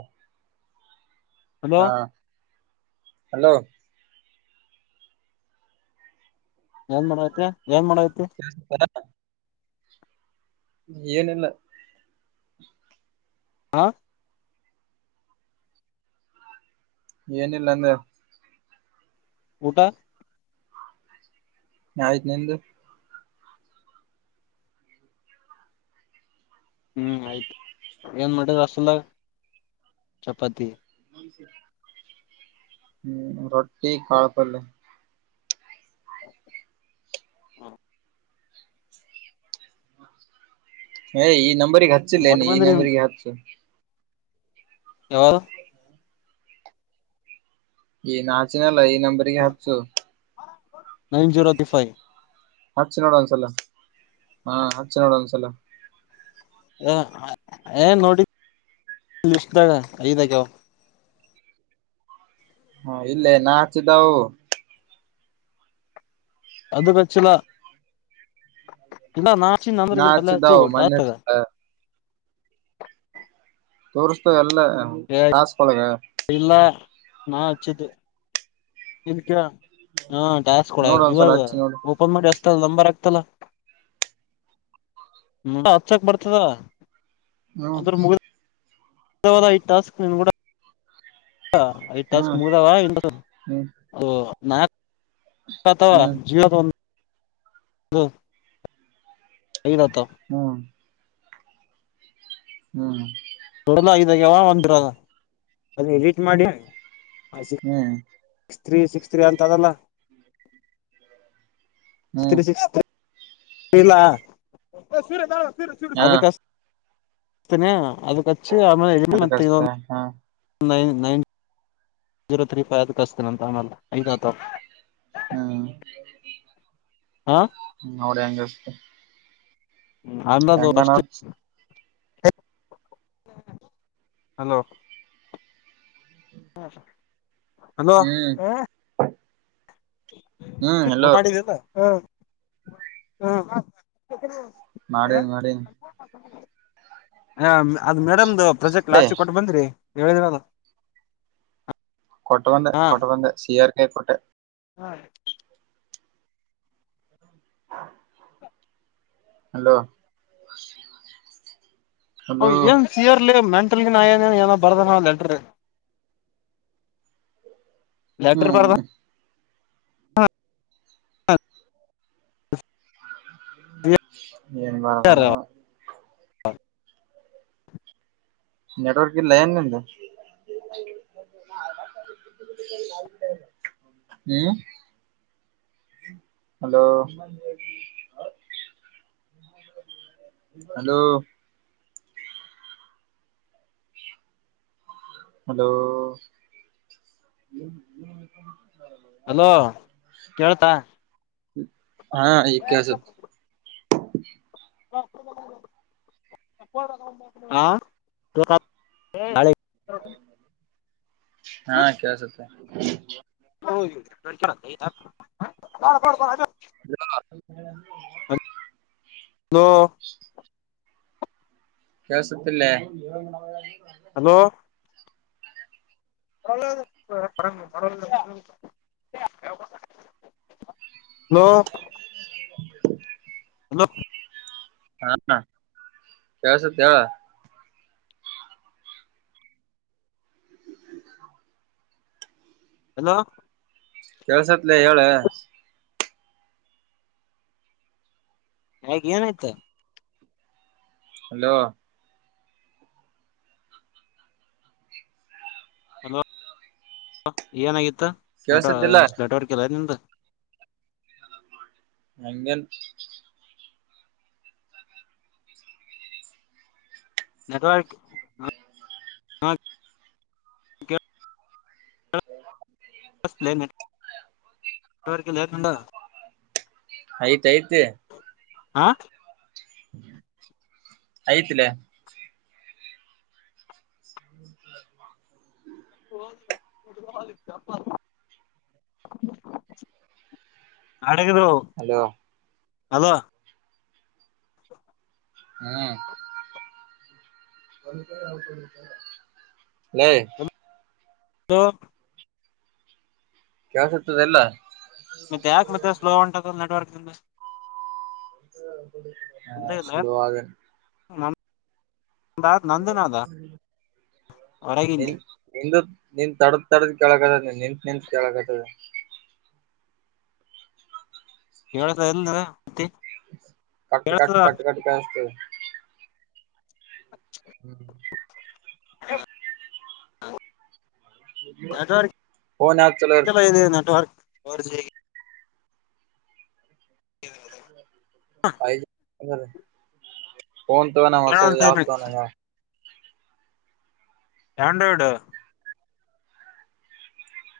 ಹ ಹಲೋ ಹಾ ಹಲೋ, ಏನ್ ಮಾಡತಿ. [unintelligible] ಏನಿಲ್ಲ. ಹಾ, ಏನಿಲ್ಲ ಅಂದೇ. ಊಟಾ, ಆಯ್ತ್ ನಿಂದ. ಹ್ಮ್ ಆಯ್ತು ಏನ್ ಮಾಡಿದ ಹಾಸ್ಟೆಲದಗ. ಚಪಾತಿ, ಹ್ಮ ರೊಟ್ಟಿ ಕಾಳ ಪಲ್ಯಾ. ಹಾ, ಹೇ ಈ ನಂಬರಿಗೆ ಹಚ್ಚಿಲ್ ಲೆ ಕೊಟ್ ಈ ಬಂದ್ರಿ ನಂಬರಿಗಿ ಹಚ್ಚು. ಯಾರ್. ಇಗ್ ನಾ ಹಚ್ಚಿನಿ ಅಲ್ಲ ಈ ನಂಬರ್ಗಿ ಹಚ್ಚು. ನೈನ್ ಜೀರೋ [unintelligible] ಹಚ್ಚಿ ನೋಡು ಒಂದ್ಸಲ, ಹಾ ಹಚ್ಚಿ ನೋಡು ಒಂದ್ಸಲ. ಹೇ ನೋಡಿನಿ ಲಿಸ್ಟ್ಗ ಐದ ಆಗ್ಯಾವ. ಹಾ ಇಲ್ಲೇ ನಾ ಹಚ್ಚಿದ್ದವು, ಅದಕ್ಕ ಹಚ್ಚಿಲ್ ಇಲ್ಲ ನಾ. ನಾ ಹಚ್ಚಿದ್ದವು ಮೊನ್ನೆ [unintelligible] ತೋರಿಸ್ತಾದ ಎಲ್ಲ ಏ ಟಾಸ್ಕ್ ಒಳಗ. ಇಲ್ಲ ನಾ ಹಚ್ಚಿದ್ದು. ಇಲ್ಲಿ ಕೇಳ ಹಾ ಟಾಸ್ಕ್ ಒಳಗ. ನೋಡ ಒಂದ್ಸಲ ಇವಾಗ ಹಚ್ಚಿ ನೋಡು ಓಪನ್ ಮಾಡಿ, ಲಂಬರ್ ಆಗ್ತಲ್ಲ ನ ಬಿಡ್ ಹಚ್ಚಕ್ ಬರ್ತದ. ಹ್ಮ್. ಅಂದ್ರ [unintelligible] ಟಾಸ್ಕ್ ನೀನ್ ಗೂಡ, ಐದ ಟಾಸ್ಕ್ ಹ್ಮ್ ಮುಗ್ದವ [unintelligible] ಅದು ನಾಕ್ ಹ್ಮ್ ಹ್ಮ್ [unintelligible] ಐದ ಆತವ. ಹ್ಮ್. [unintelligible] ಎಡಿಟ್ ಮಾಡಿ ಸಿಕ್ಸ್ ಹ್ಮ್. ತ್ರೀ ಸಿಕ್ಸ್ ತ್ರೀ ಅಂತದಲ್ಲ, ಹ್ಮ್ ತ್ರೀ ಸಿಕ್ಸ್ ಇಲ್ಲ ಹಾ ಅದಕ್ಕ ಹಚ್ಚತಿನಿ [unintelligible] ಅದಕಚ್ಚಿ ಆಮೇಲೆ [unintelligible] ಮತ್ತ ಅದಕ್ಕಷ್ಟೇ ಇನ್ನೊಂದು ಹಾ nine, nine zero three five ಅದ್ ಹಚ್ಚಿತಿನಿ ಅಂತ ಆಮೇಲೆ ಐದ ಆತವ. ಹ್ಮ್. ಹಾ, ಹ್ಮ ನೋಡ್ ಹೆಂಗ್ ಹಚ್ಚ್ತಿ. ಅಂದದು ಕಷ್ಟ ಹಲೋ, [inaudible] ಹ್ಮ್. ಹ್ಮ್ [unintelligible] ಎಲ್ಲೋ ಮಾಡಿದ್ದಿಲ್ಲ ಹ್ಮ ಹ್ಮ ಮಾಡಿನಿ, ಮಾಡನಿ ಹ ಅದ್ ಮೇಡಮ್ದು ಪ್ರೊಜೆಕ್ಟ್ ಏ ಲಾಸ್ಟ್ಗೆ ಕೊಟ್ಟು ಬಂದಿರಿ. ಹೇಳಿದ್ರಲ್ಲ. ಕೊಟ್ಟ ಬಂದೆ ಕೊಟ್ಟ ಬಂದೆ ಸಿಆರ್ ಕೈಗಾ ಕೊಟ್ಟೆ. ಹಾ, ಹಲೋ ಹೌ ಹಲೋ ಎಏನು ಸಿಯರ್ಲ್ಲಿ ಹೋಟನ್ನ ಏನ ಬರ್ದಾರ ಲೆಟರ್ ಲೆಟರ್ ಬರ್ದ ಹ್ಮ್ ಹಾ ನ್ ಬಾರದಾನೆ ಹಾ ನೆಟ್ವರ್ಕ್ ಇಲ್ಲ ಏನ್ದ ಹ್ಮ್ ಹಲೋ ಹಲೋ ಹಲೋ ಹಲೋ ಕೇಳ್ತಾ ಹಾ ಈಗ ಕೇಳಿಸುತ್ತಾ ಹಾ ಪ್ರ ಹ ಹಾ ಕಸುತ್ತ ಹ ನ ನಾ ಹಲೋ ಕೆಲ್ಸುತ್ತಲ್ಲೇ ಹಲೋ ಪರರ ಮರ ಹಲೋ [unintelligible] ಹಲೋ ಹಾ ಕೇಳಿಸುತ್ತದೆ ಹೇಳು ಹಲೋ ಕೆಲ್ಸತ್ಲ ಹೇಳ ಹೇಗ್ ಏನಾಯ್ತಾ ಹಲೋ ಏನಾಗಿತ್ತು ನೆಟ್ ಕೇಳ್ಸತಿಲ್ಲ ನೆಟ್ವರ್ಕ್ಲ್ಲ ನಿಮ್ದು ಅಂಗನ್ ನೆಟ್ವರ್ಕ್ ಹ ಬ ಎವರೆಕ ಲನುಡ ಐತೈತಿ ಹಾ ಆಯ್ತಲೇ ಪ್ಪ ಅಡಗದು ಹಲೋ ಅಲ ಹ್ಮ್ ನ ಹ ಕೆಲಸತದೆ ಎಲ್ಲ ಮ ಯಾಕ ಮತ್ತ ಸ್ಲೋ ಉಂದ ನೆಟ್ವರ್ಕ್ ಕಿಂದ ಹಾ ಸ್ಲೋದನ್ ನ ಹೊರಗಿಂದ ನಿ ನಿ ತಡದ ತಡದ ಕೆಳಕ್ತದ ನಿತ್ ನಿತ್ ಕೆೇಳಕ್ತದೆ ಕೇಳ್ತ ಎಂದ ಮತ್ತಿ ಕಟ್ ಕಟ್ ಕೇಳ್ತದ ಕಟ್ ಕಟ್ ಕೇಳಸ್ತದ ಹ ನೆಟ್ವರ್ಕ್ ಫೋನ್ ಯಾವ್ದ್ ಚಲೋ [unintelligible] network four G [unintelligible] five G phone ತೊಗೊ ಮಸಅದು ಯಾವು ತಗೋಣ ಆಂಡ್ರಾಯ್ಡ್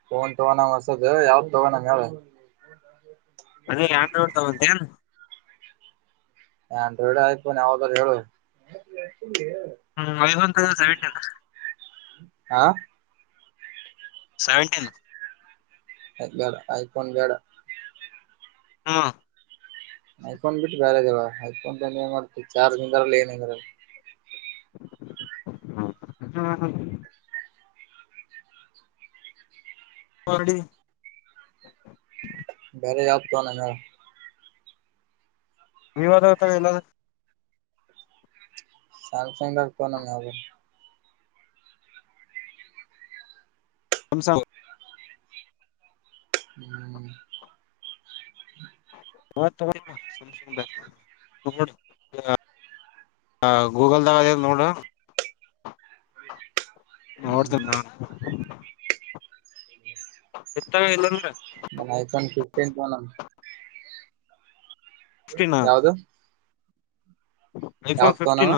ಪೋನ್ ತಗೋಣ ಹೊಸದು ಯಾವ್ದ ತಗೋಣಮ ಹೇಳು ಅದೇ ಆಂಡ್ರಾಯ್ಡ್ ತಗೋಟೆಯ ಏನು ಆಂಡ್ರಾಯ್ಡ್ ಐಫೋನ್ ಯಾವ್ದ್ರೂ ಹೇಳು ಹ್ಮ್ ಐಫೋನ್ ತಗೋ ಸೆವೆಂಟಿನ್ ಹಾ ಸೆವೆಂಟೀನ್ ಅದು ಬೇಡ ಐಫೋನ್ ಬೇಡ ಹ್ಮ್ ಐಫೋನ್ ಬಿಟ್ಟು ಬೇರೆ ಹೇಳ ಐಫೋನ್ ತಗೊಂಡು ಏನ್ ಮಾಡ್ತ ಚಾರ್ಜ್ ನಿಂದ ಇಲ್ಲ ಏನು ಇರಲ [unintelligible] ಫೋರ್ ಡಿ ಬೇರೆ ಯಾವ ಫೋನ್ ಹಾ ಹೇಳು ವಿವೊ ಆದರೂ ತಗೋ ಎಳೆದರೂ ಸ್ಯಾಮಸಂಗ್ ಪೋನ್ ಯಾವದೂ ಸ್ಯಾಮ್ಸಂಗ್ ಹ್ಮ್ ಪೋನ್ ತಗೋ ಸುಮ್ಮ ಸುಮ್ಮನೆ [unintelligible] ಹ ಗೂಗಲ್ದ ಆದ ನೋಡೂ ಹ್ಮ್ ನೋಡ್ತೀನಿ ತಗೋ ಅಣ್ಣ ಎತ್ತಾಗ ಇಲ್ಲಲ್ರ ಹ್ಮ್ ಐಫೋನ್ ಫಿಫ್ಟೀನ್ ತಗೋಣ ಫಿಫ್ಟೀನ್ ಯಾವದೂ ಐಫೋನ್ ಫಿಫ್ಟೀನ್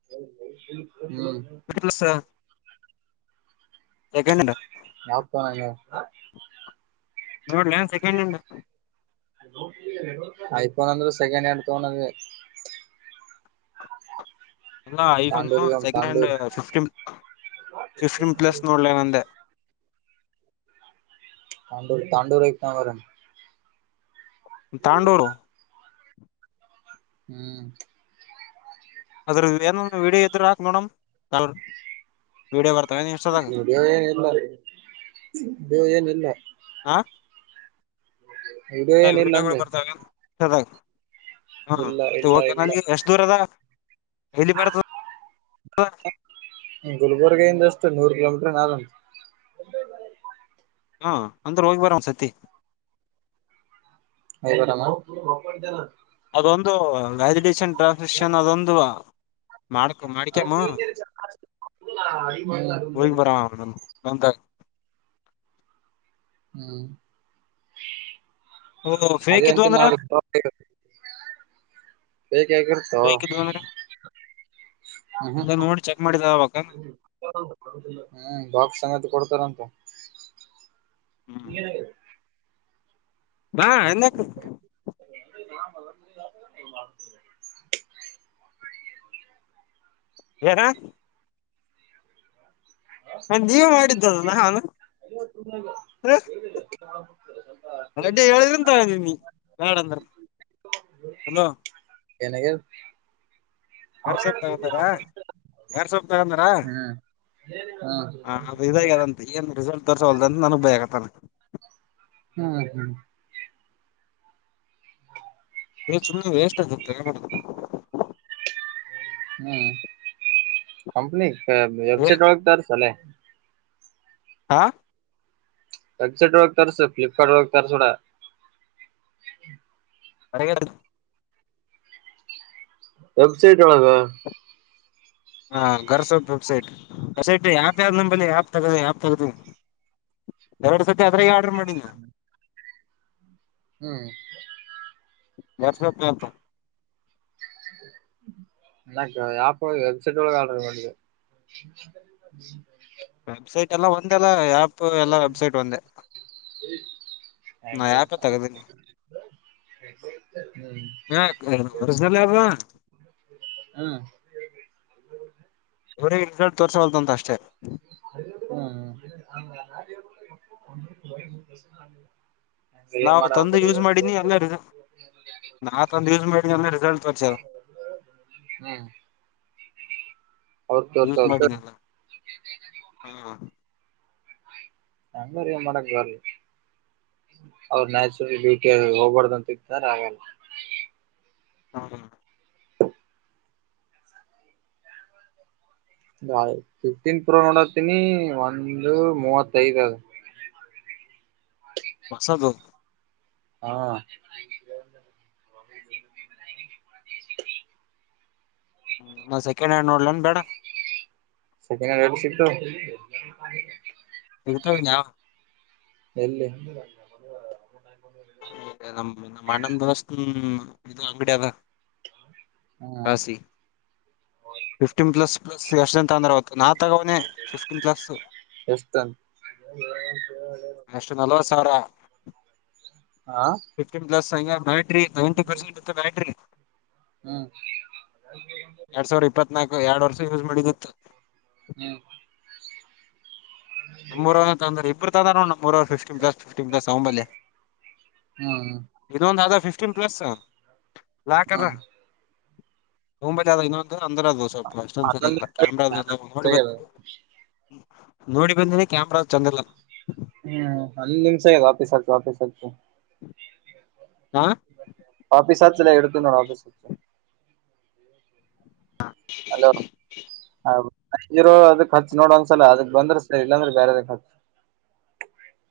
[unintelligible] ಪ್ಲಸ್ ಹ್ಮ ಸೆಕೆಂಡ್ ಹ್ಯಾಂಡ ಯಾವ ಫೋನು ನೋಡ್ಲ ಸೆಕೆಂಡ್ ಹ್ಯಾಂಡ್ ಐಫೋನ್ ಅಂದ್ರೆ ಸೆಕೆಂಡ್ ಹ್ಯಾಂಡ್ ತೋನದೆ ಎಲ್ಲ ಐಫೋನ್ ತಾಂಡೂರಿ ಸೆಕೆಂಡ್ ಹ್ಯಾಂಡ್ ತಾಂಡೂರಿ ಫಿಫ್ಟೀನ್ ಫಿಫ್ಟೀನ್ ಪ್ಲಸ್ ನೋಡ್ಲೇನಂದೆ ತಾಂಡೂರು ತಾಂಡೂರು ಐತನವರ ತಾಂಡೂರು ಹ್ಮ್ ಅದ್ರನ ವೀಡಿಯೋ ಇಡೀ ಹಾಕ ನೋಡಮ್ ವೀಡಿಯೋ ಬರ್ ವಿಡಿಯೋ ಏನು ಇಲ್ಲ [unintelligible] ಇದು ಏನು ಇಲ್ಲ ಎ ಏನಿಲ್ಲ ವೀಡಿಯೋಗಳು ಅಂದೆ ಬರ್ತಾವದಾಗ ಇಲ್ಲ ಇಲ್ಲ [unintelligible] ಇಲ್ಲ ನನಗೆ ಎಷ್ಟ್ ದೂರ ಅದ ಇಲ್ಲಿಬರ್ತಾದೆ [unintelligible] ಗುಲ್ಬುರ್ಗ ಇಿಂದ ಅಷ್ಟು ನೂರ್ ಕಿಲೋಮೀಟ್ರ [unintelligible] ಹಾ ಅಂದ್ರೆ ಹೋಗಿ ಬರಮಾ ಒಂದು ಸತಿ [unintelligible] ಇದು ಒಂದು ವ್ಯಾಲಿಡೇಶನ್ ಟ್ರಾನ್ಸ್ಮಿಷನ್ ಅದೊಂದು ಮಾಡಡಕ ಮಾಡಡಿಕಾಮ ಹೋಗೆ ಬರಮ [unintelligible] ನಂತರ ಹ್ಮ್ ಓ ಫೇಕ್ ಅದೇ ಇದ್ವು ಅಂತ ಅಂದ್ರ ನಾ [unintelligible] ಬೈಕ್ ಎಗ್ಗಿರಿಸು ಫೇಕ್ ಇದ್ವು ಅಂದ್ರ ಎಲ್ಲ ನೋಡಿ ಚೆಕ್ ಮಾಡ ಹ್ಮ ಬಾಕ್ಸ್ ಸಂಗತಿ ಕೊಡ್ತಾರಂತ ನೀನ ಭಾ [unintelligible] ಏನ ಮ ನೀವ ಮಾಡಿದ್ದದಲ್ಲ ನಾನು [unintelligible] ಸ್ವಲ್ಪ ಯಡ ಅಂದ್ರ ಹಲೋ ಎನೆಗೆ ಗಾರ್ ಸೊಪ್ ತಗೊಂಡಾರಾ ಗಾರ್ ಸೊಪ್ ತಗೊಂಡಾರಾ ಹ್ಮ್ ಹ್ಮ್ ಹ ಅದು ಇದಾಗ್ಯದಂತ ಏನ್ ರಿಸಲ್ಟ್ ತೋರ್ಸಲ್ದ ಅಂತ ನನ ಬ ಆಗತ್ತ ಅಲ್ಲ ಹ್ಮ್ ಹ್ಮ ಏ ಸುಮ್ನೆ ವೇಸ್ಟ್ ಆಗಬೇಡ ಹ್ಮ್ ಕಂಪನಿ ಏ ವೆಬ್ಸೈಟ್ ತಾರ ಸಾಲೇ ಹಾ ವೆಬಸೈಟ್ ತರ್ಸು ಫ್ಲಿಪ್ಕಾರ್ಟ್ ನಾಗ ತರ್ಸ್ಬೇಡ ಅಡರಗೆ ವೆಬ್ಸೈಟ್ ಒಳಗ ಹಾ ಗರ್ಸೊಪ್ ವೆಬ್ಸೈಟ್ ವೆಬ್ಸೈಟ್ ಯಾಪ್ ಯಾವ್ದ ನಂಬಲ್ಲಿ ಯಪ್ ತಗ ಯಪ್ ತಗ್ದ ಎರಡು ಸತಿ ಅದ್ರಾಗ ಆರ್ಡರ್ ಮಾಡಿನ ಹ್ಮ್ ವಾಟ್ಸ್ನೆ ಪಂತ ಯಪ ವಬ್ಸೈಟ್ ಒಳಗೆ ಆರ್ಡರ್ ಮಾಡಿದೆ ವೆಬ್ಸೈಟ್ ಎಲ್ಲ ಒಂದೇಲ್ಲ ಆ್ಯಪ್ ಎಲ್ಲ ವೆಬ್ಸೈಟ್ ಒಂದೇ ಹ್ಮ ನಾ ಯಾರಪ್ಪ ತಗದನ ಹ್ಮ್ ಹ [unintelligible] ಹಾ ಇವ್ರರಿಗೆ ರಿಸಲ್ಟ್ ತೋರ್ಲ್ದು ಅಂತ ಅಷ್ಟೇ ಹ [unintelligible] ನಾವು ತಂದು ಯೂಸ್ ಮಾಡೀನಿ ಎಲ್ಲ ನಾತ ನ್ಯೂಸ್ ಮೀಡಿಯಲ್ಲಿ ರಿಸಲ್ಟ್ ತೋರ್ಸರ ಹ್ಮ್ ಅವ ತೋರ್ ಯೂಸ್ ಮಾಡಿನಿ [unintelligible] ಎಲ್ಲ ಹಾ ಹಂಗ್ರ ಮಾಡಕ್ ಬರಿ ಅವ್ರ ನ್ಯಾಚುರಲ್ ಬಟ ಹೋಗ್ಬಾರ್ದಂತ್ದಾರ ಹಾಗೆಲ್ಲ ಹ್ಮ್ ಫಿಫ್ಟೀನ್ ಪ್ರೋ ನೋಡತನಿ ಒಂದು ಮೂವತ್ತಐದ್ ಅದು ಹೊಸದು ಹಾ ನಾವ್ ಸೆಕೆಂಡ್ ಹ್ಯಾಂಡ್ ನೋಡ್ಲನ್ ಬೇಡ ಸೆಕಿನ ಸಿಗ್ಕ್ಕು ಇರ್ತವ [unintelligible] ಎಲ್ಲಿ ನಮ್ಮ್ ನಮ್ಮ ಅಣ್ಣನ್ ದವಸ್ತ್ ಇದು ಅಂಗಡಿ ಅದ ಹ ಹ್ಮ್ ಸಿ ಫಿಫ್ಟೀನ್ ಪ್ಲಸ್ ಪ್ಲಸ್ ಎಷಂತ ಅಂದ್ರತ್ತು ನಾ ಕೊಂತಗನೆ ಫಿಫ್ಟೀನ್ ಪ್ಲಸ್ ಎಷ್ಟಂತ ಎಷ್ಟು ನಲ್ವತ್ತು ಸಾವಿರ ಹಾ ಫ್ಟೀನ್ ಪ್ಲಸ್ ಆ ನ ನಂಟಿ ಪರ್ಸೆಂಟ್ ಬ ಬ್ಯಾಟ್ರಿ ಹ್ಮ್ ಎರಡ್ ಸಾವಿರ ಇಪ್ಪನಾ ಹ್ಮ ನಮ್ಮೂರವ್ ತಂದ್ರ ಇಬ್ಬರು ತಂದ್ರ ನಮ್ಮೂರವರು ಫಿಫ್ಟೀನ್ ಪ್ಲಸ್ ಫಿಫ್ಟೀನ್ ಪ್ಲಸ್ ಅಂಬಲ್ಲಿ ಹ್ಮ್ ಇದೊಂದ ಅ ಫಿಫ್ಟೀನ್ ಪ್ಲಸ್ ಲಾಕ್ ಅದ ಹ್ಮ್ ಹಂಬ ಜ ಇ ನ ಅಂತ ತೊಂದ್ರ ಅದದು ಸ್ವಲ್ಪ ಅಷ್ಟೊಂದ ಹನ್ನೊಂದು ಸರಿಗಿಲ್ಲ ಕ್ಯಾಮ್ರ ನಿಮಿಷ ನೋಡಿಬೇಕು ನೋಡಿ ಬಂದಿ ಕ್ಯಾಮ್ರಾ ಚಂದಲ್ಲ ಹ್ಮ್ ಅಲ್ಲಿ ನಿಮ್ಷ ವಾಪೀಸ್ ಆತು ವಾಪೀಸ್ ಆಗ್ತು ಹಾ ಆಫೀಸ್ ಹಚ್ಚಲ್ಲ ಎತ ನೋಡ ಆಫೀಸ್ ಹು ಹಲೋ ಹ ಇರೋ ಅದಕ್ ಖರ್ಚು ನೋಡ ಒಂದ್ಸಲ ಅದಕ್ ಬಂದ್ರ ಸ ಇಲ್ಲಾಂದ್ರೆ ಬೇರೆ ಅದಖರ್ಚು ಹ